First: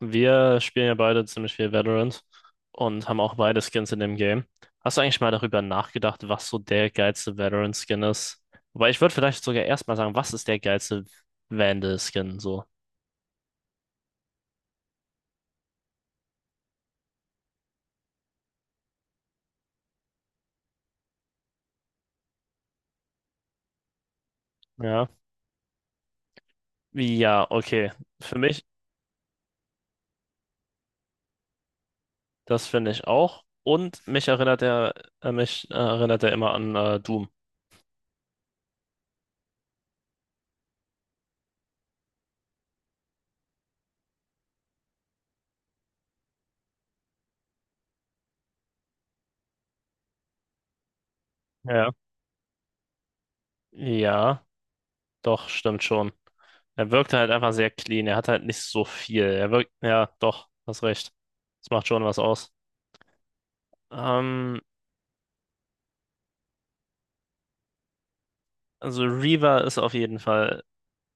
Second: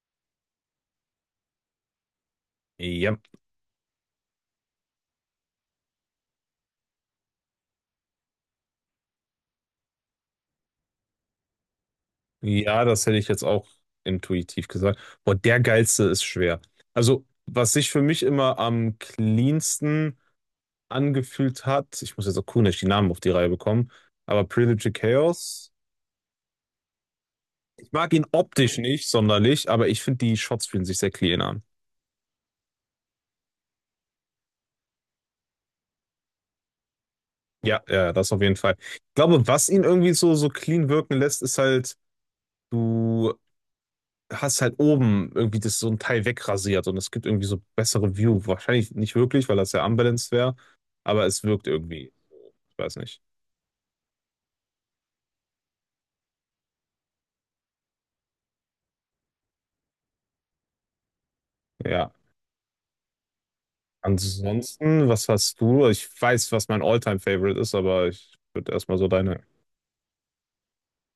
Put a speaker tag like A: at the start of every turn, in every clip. A: Wir spielen ja beide ziemlich viel Valorant und
B: Ja,
A: haben auch beide Skins in dem Game. Hast du eigentlich mal darüber nachgedacht, was so der geilste Valorant-Skin ist? Wobei, ich würde vielleicht sogar erstmal sagen, was ist der geilste Vandal-Skin so?
B: ja, das hätte ich jetzt auch intuitiv gesagt. Boah, der geilste ist schwer. Also, was sich für mich immer am cleansten angefühlt hat, ich muss jetzt auch cool nicht die Namen auf die Reihe bekommen, aber Predator
A: Ja.
B: Chaos,
A: Ja, okay.
B: ich mag ihn
A: Für mich,
B: optisch nicht sonderlich, aber ich finde, die Shots fühlen sich sehr clean an.
A: das finde ich auch. Und mich erinnert er immer an Doom.
B: Ja, ja, das auf jeden Fall. Ich glaube, was ihn irgendwie so, so clean wirken lässt, ist halt, du hast halt oben irgendwie das so ein Teil wegrasiert und es gibt irgendwie so bessere View. Wahrscheinlich nicht wirklich, weil das ja unbalanced wäre, aber es wirkt
A: Ja.
B: irgendwie. Ich weiß nicht.
A: Ja, doch, stimmt schon. Er wirkt halt einfach sehr clean. Er hat halt nicht so viel. Er wirkt, ja, doch, hast recht. Das macht schon
B: Ja.
A: was aus. Ähm,
B: Ansonsten, was hast du? Ich weiß, was mein All-Time-Favorite ist, aber ich würde erstmal
A: Also
B: so deine.
A: Reaver ist auf jeden Fall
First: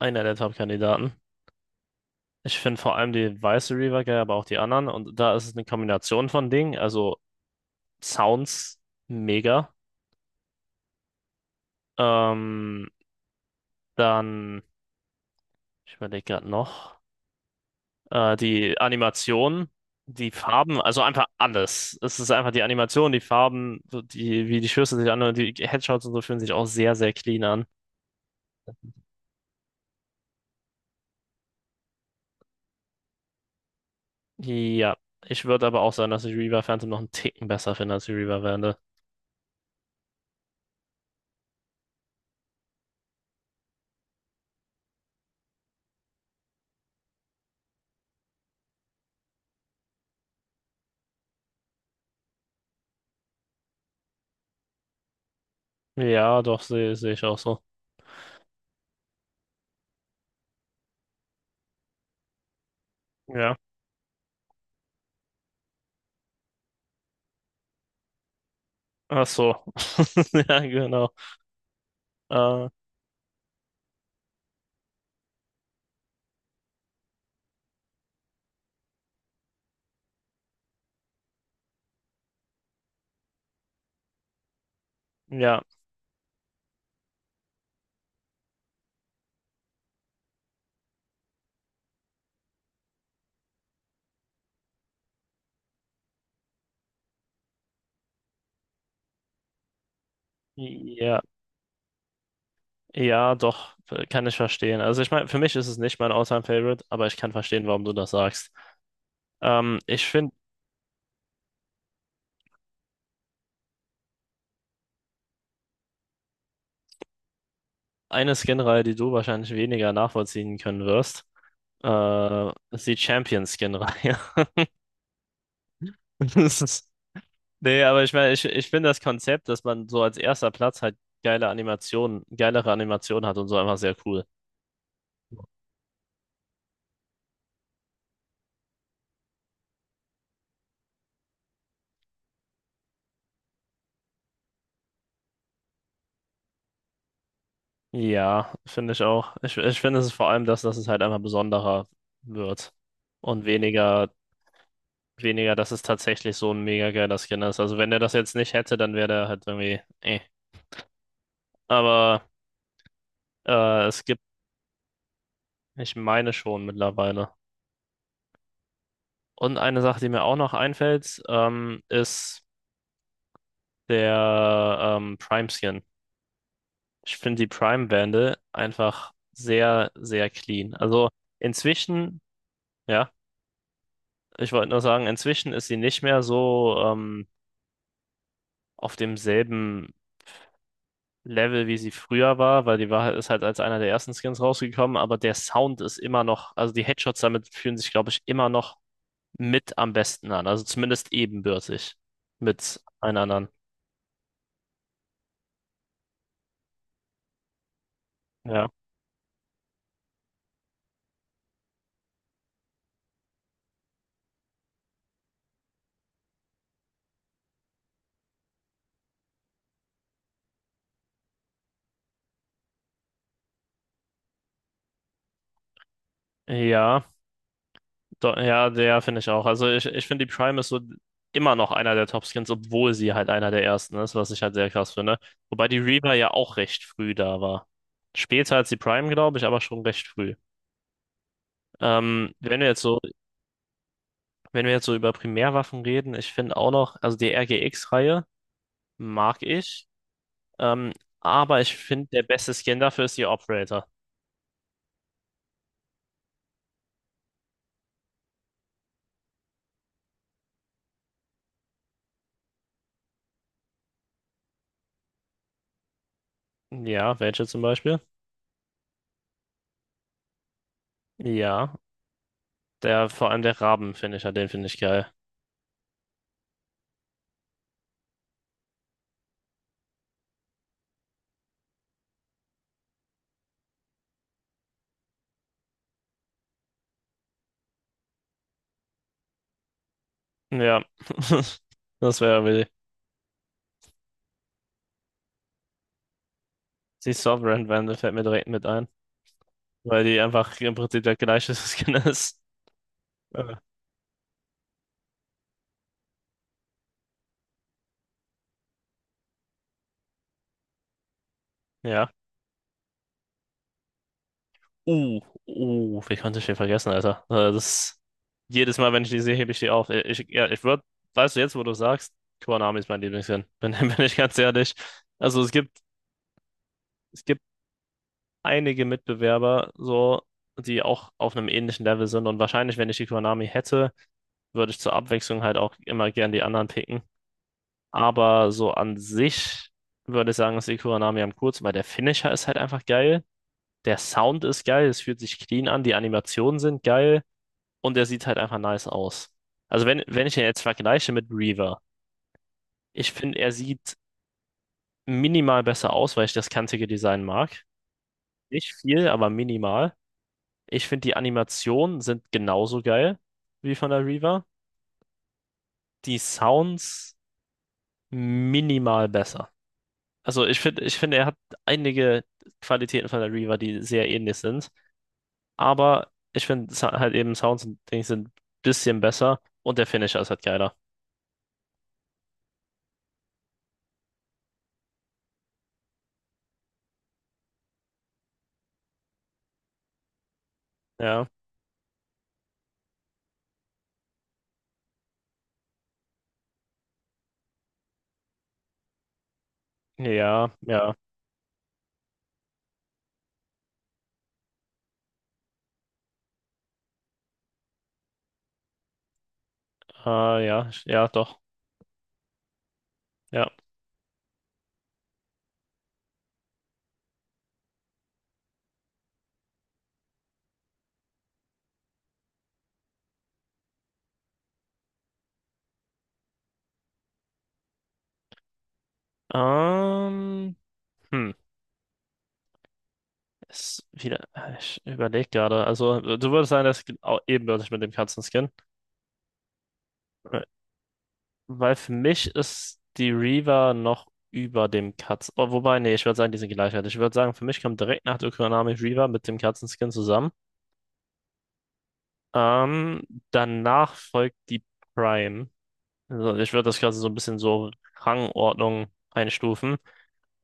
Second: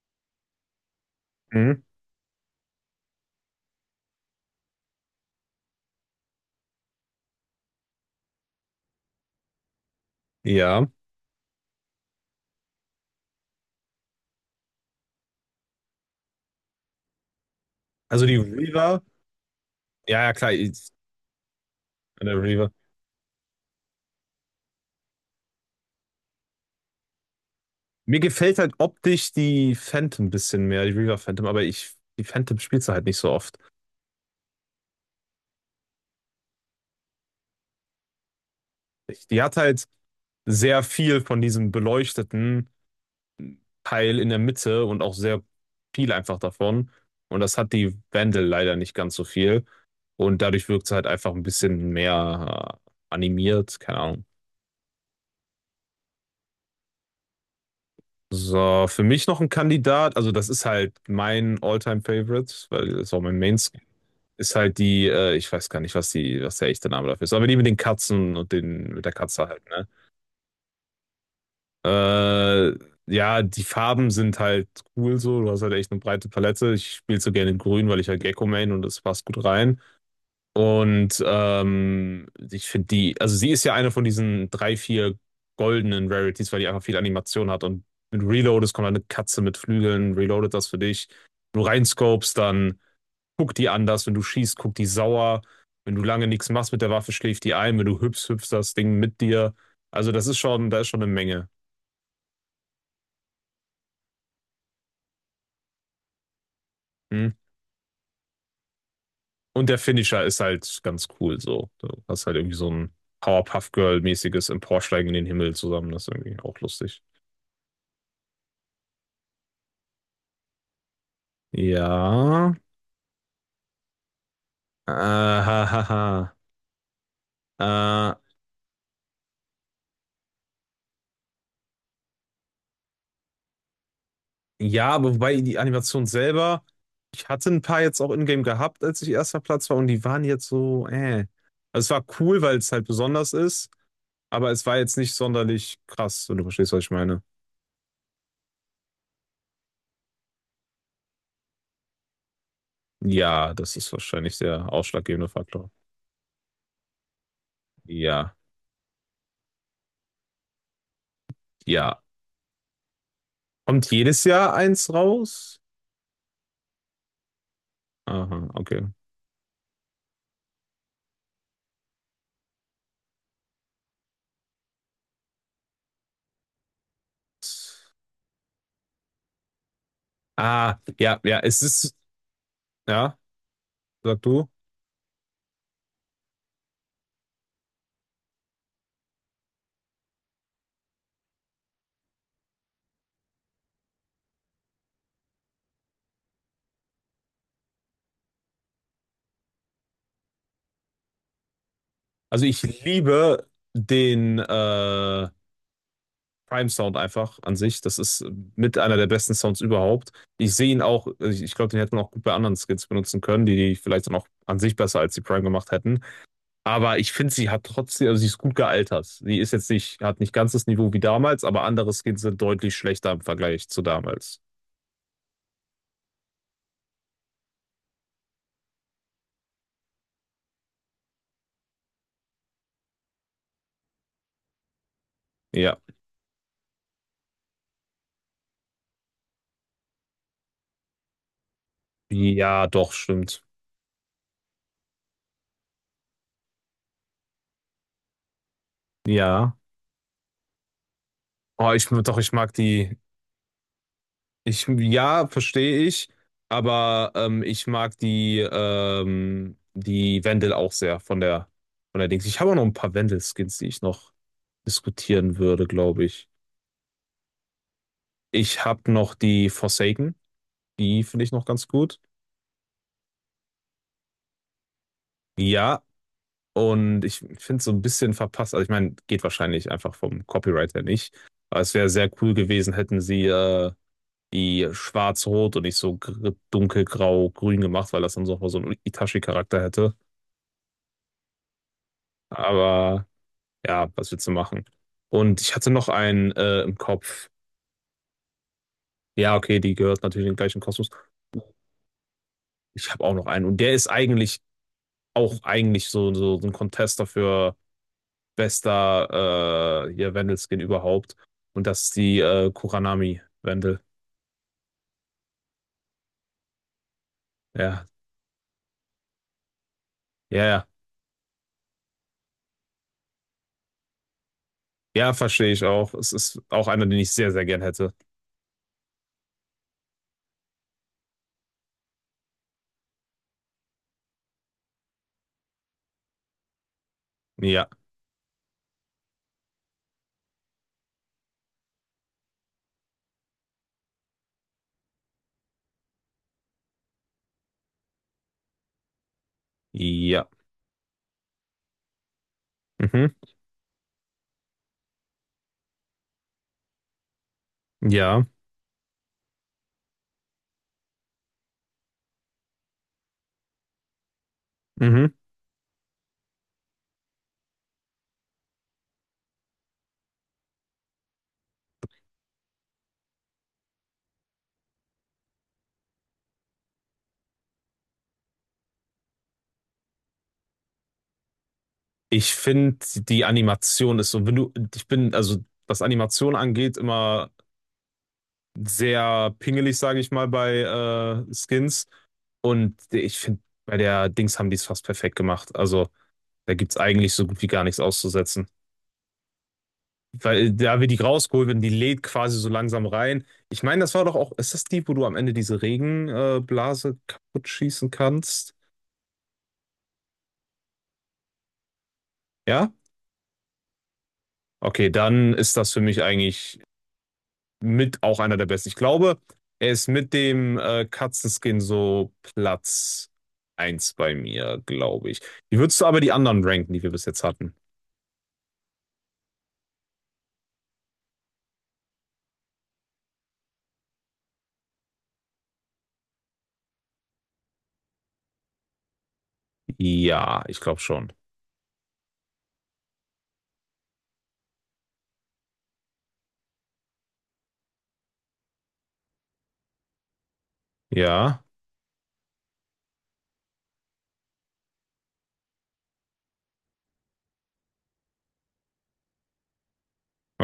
A: einer der Top-Kandidaten.
B: Mhm.
A: Ich finde vor allem die weiße Reaver geil, aber auch die anderen. Und da ist es eine Kombination von Dingen. Also Sounds mega.
B: Ja.
A: Ähm, dann, ich überlege gerade noch,
B: Also die
A: die
B: Reaver.
A: Animation,
B: Ja,
A: die
B: ja, klar.
A: Farben, also einfach alles. Es ist
B: Eine
A: einfach die
B: Reaver.
A: Animation, die Farben, so die, wie die Schüsse sich anhören, die Headshots und so fühlen sich auch sehr, sehr clean an.
B: Mir gefällt halt optisch die Phantom ein bisschen mehr, die Reaver Phantom, aber die Phantom spielst du halt nicht so oft.
A: Ja, ich würde aber auch sagen, dass ich Reaver Phantom noch einen Ticken besser finde als die Reaver Wende.
B: Die hat halt sehr viel von diesem beleuchteten Teil in der Mitte und auch sehr viel einfach davon. Und das hat die Vandal leider nicht ganz so viel. Und dadurch wirkt sie halt einfach ein bisschen mehr animiert, keine Ahnung.
A: Ja, doch, sehe ich auch so.
B: So, für mich noch ein Kandidat, also das ist halt mein All-Time-Favorite, weil das ist auch mein
A: Ja,
B: Mainstream, ist halt die, ich weiß gar nicht, was die, was der echte Name dafür ist, aber die mit den Katzen und den, mit der
A: ach
B: Katze halt,
A: so.
B: ne?
A: Ja, genau. Äh,
B: Äh, ja, die Farben sind halt cool so, du hast halt echt eine breite Palette. Ich spiele so gerne in Grün, weil ich halt Gecko main und das passt gut rein. Und ich finde die, also sie ist ja eine von diesen drei, vier
A: ja,
B: goldenen Rarities, weil die einfach viel Animation hat. Und mit Reload, es kommt eine Katze mit Flügeln, reloadet das für dich. Wenn du reinscopest, dann guckt die anders. Wenn du schießt, guckt die sauer. Wenn du lange nichts machst mit der Waffe, schläft die ein. Wenn du hüpfst, hüpft das Ding mit dir. Also das ist schon, da ist schon eine
A: ja,
B: Menge.
A: ja, doch, kann ich verstehen. Also ich meine, für mich ist es nicht mein All-Time-Favorite, aber ich
B: Hm?
A: kann verstehen, warum du das sagst.
B: Und der
A: Ich
B: Finisher
A: finde,
B: ist halt ganz cool so. Du hast halt irgendwie so ein Powerpuff Girl-mäßiges Emporsteigen in den Himmel zusammen. Das ist irgendwie auch lustig.
A: eine Skin-Reihe, die du wahrscheinlich weniger nachvollziehen können wirst,
B: Ja.
A: ist die Champion-Skin-Reihe.
B: Ha, ha,
A: Das ist- Nee, aber ich
B: ha.
A: meine, ich finde das Konzept, dass man so als erster Platz halt geile Animationen, geilere Animationen hat und so, einfach sehr cool.
B: Ja, aber wobei die Animation selber, ich hatte ein paar jetzt auch in-game gehabt, als ich erster Platz war und die waren jetzt so. Also es war cool, weil es halt besonders ist, aber es war jetzt nicht sonderlich krass, wenn du verstehst, was ich meine.
A: Ja, finde ich auch. Ich finde, es ist vor allem das, dass es halt einfach besonderer wird und
B: Ja, das ist
A: weniger,
B: wahrscheinlich der ausschlaggebende
A: weniger,
B: Faktor.
A: dass es tatsächlich so ein mega geiler Skin ist. Also wenn er das
B: Ja,
A: jetzt nicht hätte, dann wäre der halt irgendwie, eh.
B: ja.
A: Aber
B: Kommt
A: es gibt,
B: jedes Jahr eins raus?
A: ich meine schon mittlerweile.
B: Aha, okay.
A: Und eine Sache, die mir auch noch einfällt, ist der Prime Skin. Ich finde die Prime Bande einfach sehr, sehr clean.
B: Ah,
A: Also
B: ja, ja, es ist,
A: inzwischen, ja,
B: ja, sag du.
A: ich wollte nur sagen, inzwischen ist sie nicht mehr so. Auf demselben Level, wie sie früher war, weil die war halt, ist halt als einer der ersten Skins rausgekommen, aber der Sound ist immer noch, also die Headshots damit fühlen sich, glaube ich, immer noch mit am besten an, also zumindest ebenbürtig
B: Also ich
A: mit allen
B: liebe
A: anderen.
B: den Prime Sound einfach an sich. Das ist
A: Ja.
B: mit einer der besten Sounds überhaupt. Ich sehe ihn auch, also ich glaube, den hätte man auch gut bei anderen Skins benutzen können, die, die vielleicht dann auch an sich besser als die Prime gemacht hätten. Aber ich finde, sie hat trotzdem, also sie ist gut gealtert. Sie ist jetzt nicht, hat nicht ganz das Niveau wie damals, aber andere Skins sind deutlich schlechter im Vergleich zu damals.
A: Ja, do, ja, der finde ich auch. Also ich finde, die Prime ist so immer noch einer der Top-Skins, obwohl sie halt einer der ersten ist, was ich halt sehr krass finde. Wobei
B: Ja.
A: die Reaver ja auch recht früh da war. Später als die Prime, glaube ich, aber schon recht früh. Wenn du
B: Ja,
A: jetzt
B: doch,
A: so,
B: stimmt.
A: wenn wir jetzt so über Primärwaffen reden, ich finde auch noch, also die RGX-Reihe mag
B: Ja.
A: ich, ähm, aber
B: Oh,
A: ich
B: ich,
A: finde,
B: doch,
A: der
B: ich
A: beste
B: mag
A: Skin
B: die,
A: dafür ist die Operator.
B: Ich, ja, verstehe ich, aber ich mag die, die Wendel auch sehr von der Dings. Ich habe auch noch ein paar Wendel-Skins, die ich noch diskutieren würde, glaube ich.
A: Ja, welche zum Beispiel?
B: Ich habe noch die Forsaken, die finde ich noch ganz
A: Ja,
B: gut.
A: der, vor allem der Raben-Finisher, den finde ich geil.
B: Ja, und ich finde es so ein bisschen verpasst. Also ich meine, geht wahrscheinlich einfach vom Copyright her nicht. Aber es wäre sehr cool gewesen, hätten sie die schwarz-rot und nicht so gr- dunkelgrau-grün gemacht, weil das dann so, so einen Itachi-Charakter hätte.
A: Ja, das wäre irgendwie
B: Aber ja, was willst du machen? Und ich hatte noch einen im
A: die
B: Kopf.
A: Sovereign Wand, fällt mir direkt mit ein,
B: Ja, okay, die gehört
A: weil die
B: natürlich in den gleichen
A: einfach im
B: Kosmos.
A: Prinzip der gleiche Skin ist.
B: Ich habe auch noch einen.
A: Äh.
B: Und der ist eigentlich auch eigentlich so, so, so ein Contester für bester hier Wendelskin überhaupt. Und das ist
A: Ja.
B: die Kuranami Wendel.
A: Uh, wie konnte ich den vergessen, Alter?
B: Ja,
A: Das, jedes Mal, wenn ich die sehe, hebe ich die auf. Ich,
B: ja,
A: ja, ich
B: ja.
A: würde, weißt du, jetzt, wo du sagst, Konami ist mein Lieblingsskin. Bin, bin ich ganz ehrlich.
B: Ja,
A: Also
B: verstehe ich auch. Es ist auch einer, den ich
A: es
B: sehr,
A: gibt
B: sehr gern hätte.
A: einige Mitbewerber, so, die auch auf einem ähnlichen Level sind. Und wahrscheinlich, wenn ich die Konami hätte, würde ich zur Abwechslung halt auch immer gern die anderen picken.
B: Ja,
A: Aber so an sich würde ich sagen, ist die Konami am kurz, weil der Finisher ist halt einfach geil. Der Sound ist geil, es fühlt sich clean an, die Animationen sind geil und er sieht halt einfach nice aus. Also wenn,
B: ja.
A: wenn ich ihn jetzt vergleiche mit Reaver, ich
B: Mhm.
A: finde, er sieht minimal besser aus, weil ich das kantige Design mag.
B: Ja.
A: Nicht viel, aber minimal. Ich finde, die Animationen sind genauso geil wie von der Reaver.
B: Mhm.
A: Die Sounds minimal besser. Also ich finde, er hat einige Qualitäten von der Reaver, die sehr ähnlich sind. Aber ich finde sa- halt eben Sounds und Dings sind ein bisschen besser und der Finisher ist halt geiler.
B: Ich finde, die Animation ist so, wenn du, ich bin, also was Animation angeht, immer sehr pingelig, sage ich mal, bei
A: Ja,
B: Skins. Und ich finde, bei der Dings haben die es fast perfekt gemacht. Also da gibt es eigentlich so gut wie gar nichts auszusetzen.
A: ja,
B: Weil da wird die
A: ja.
B: rausgeholt werden, die lädt quasi so langsam rein. Ich meine, das war doch auch, ist das die, wo du am Ende diese Regenblase kaputt schießen kannst?
A: Ah, ja, ja, doch.
B: Ja?
A: Ja.
B: Okay, dann ist das für mich eigentlich mit auch einer der besten. Ich glaube, er ist mit dem Katzenskin so Platz eins bei mir, glaube ich. Wie würdest du aber die anderen ranken, die wir bis jetzt hatten?
A: Ähm, hm, ist wieder, ich überlege gerade. Also, du würdest sagen, das geht auch ebenbürtig mit dem Katzenskin. Äh,
B: Ja, ich glaube schon.
A: Weil für mich ist die Reaver noch über dem Katzen. Oh, wobei, nee, ich würde sagen, die sind gleichwertig. Ich würde sagen, für mich kommt direkt nach der Kuranami Reaver mit dem Katzenskin zusammen.
B: Ja,
A: Ähm, danach folgt die Prime. Also, ich würde das quasi so ein bisschen so Rangordnung einstufen,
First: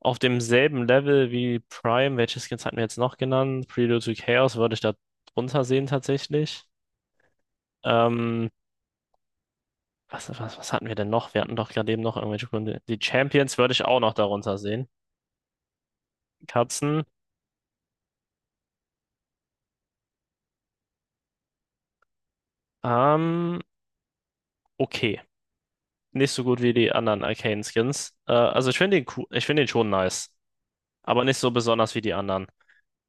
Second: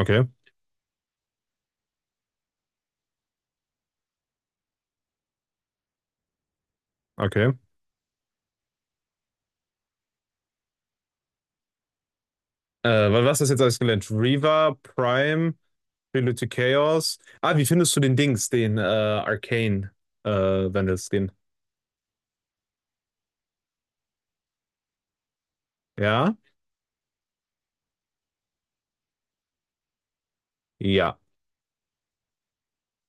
A: auf demselben Level wie Prime. Welche Skins hatten wir jetzt noch genannt? Prelude to Chaos würde ich da drunter sehen, tatsächlich.
B: okay.
A: Ähm, was hatten wir denn noch? Wir hatten doch gerade eben noch irgendwelche Gründe. Die
B: Was ist
A: Champions
B: jetzt
A: würde
B: alles
A: ich auch
B: gelernt?
A: noch darunter
B: Reaver,
A: sehen.
B: Prime, Prelude to
A: Katzen.
B: Chaos. Ah, wie findest du den Dings, den Arcane äh, Vandal Skin?
A: Ähm, okay. Nicht
B: Ja?
A: so gut wie die anderen Arcane Skins. Also ich finde den, cool- ich finde den schon nice.
B: Ja.
A: Aber nicht so besonders wie die anderen.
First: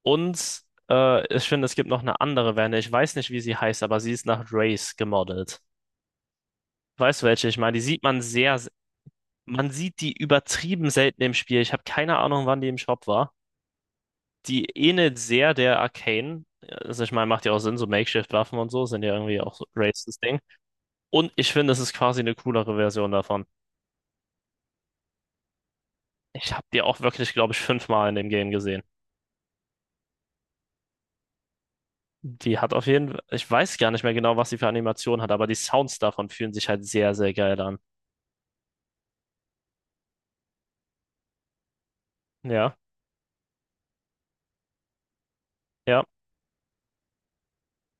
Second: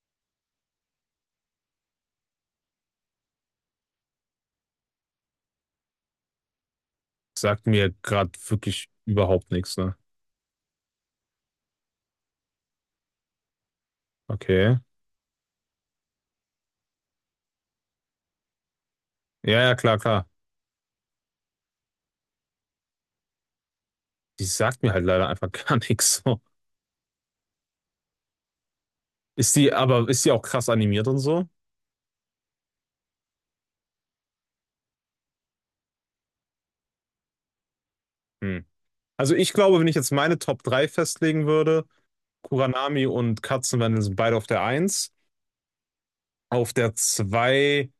A: Und ich finde, es gibt noch eine andere Wende. Ich weiß nicht, wie sie heißt, aber sie ist nach Race gemodelt. Weißt du welche? Ich
B: Sagt
A: meine, die
B: mir
A: sieht man
B: gerade
A: sehr,
B: wirklich überhaupt
A: man
B: nichts, ne?
A: sieht die übertrieben selten im Spiel. Ich habe keine Ahnung, wann die im Shop war. Die
B: Okay.
A: ähnelt sehr der Arcane. Also ich meine, macht ja auch Sinn, so Makeshift-Waffen und so sind ja irgendwie auch
B: Ja,
A: so
B: ja, klar,
A: races
B: klar.
A: Ding. Und ich finde, es ist quasi eine coolere Version davon.
B: Die sagt mir halt leider einfach gar nichts so.
A: Ich habe die auch wirklich, glaube ich, 5-mal in dem Game gesehen.
B: Ist die, aber ist die auch krass animiert und so?
A: Die hat auf jeden Fall, ich weiß gar nicht mehr genau, was sie für Animationen hat, aber die Sounds davon fühlen sich halt sehr, sehr geil an.
B: Hm. Also ich glaube, wenn ich jetzt meine Top 3 festlegen würde,
A: Ja,
B: Kuranami und Katzenwandel sind beide auf der eins.
A: ja,
B: Auf der 2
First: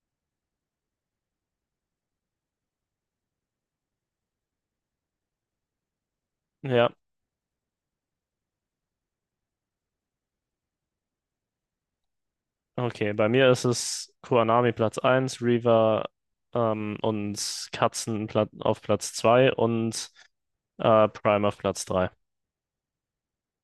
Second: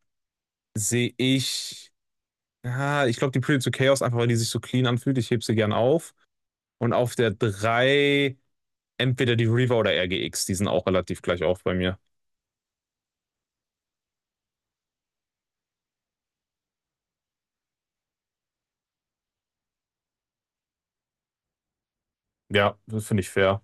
B: sehe ich, ja, ich glaube die Pretty to Chaos, einfach weil die sich so clean anfühlt. Ich hebe sie gern auf.
A: ja.
B: Und auf der 3 entweder die Reaver oder RGX, die sind auch relativ gleich auf bei mir.
A: Okay, bei mir ist es Kuanami Platz eins, Reaver und Katzen Pla- auf Platz 2 und Prime auf Platz 3.
B: Ja, das finde ich fair.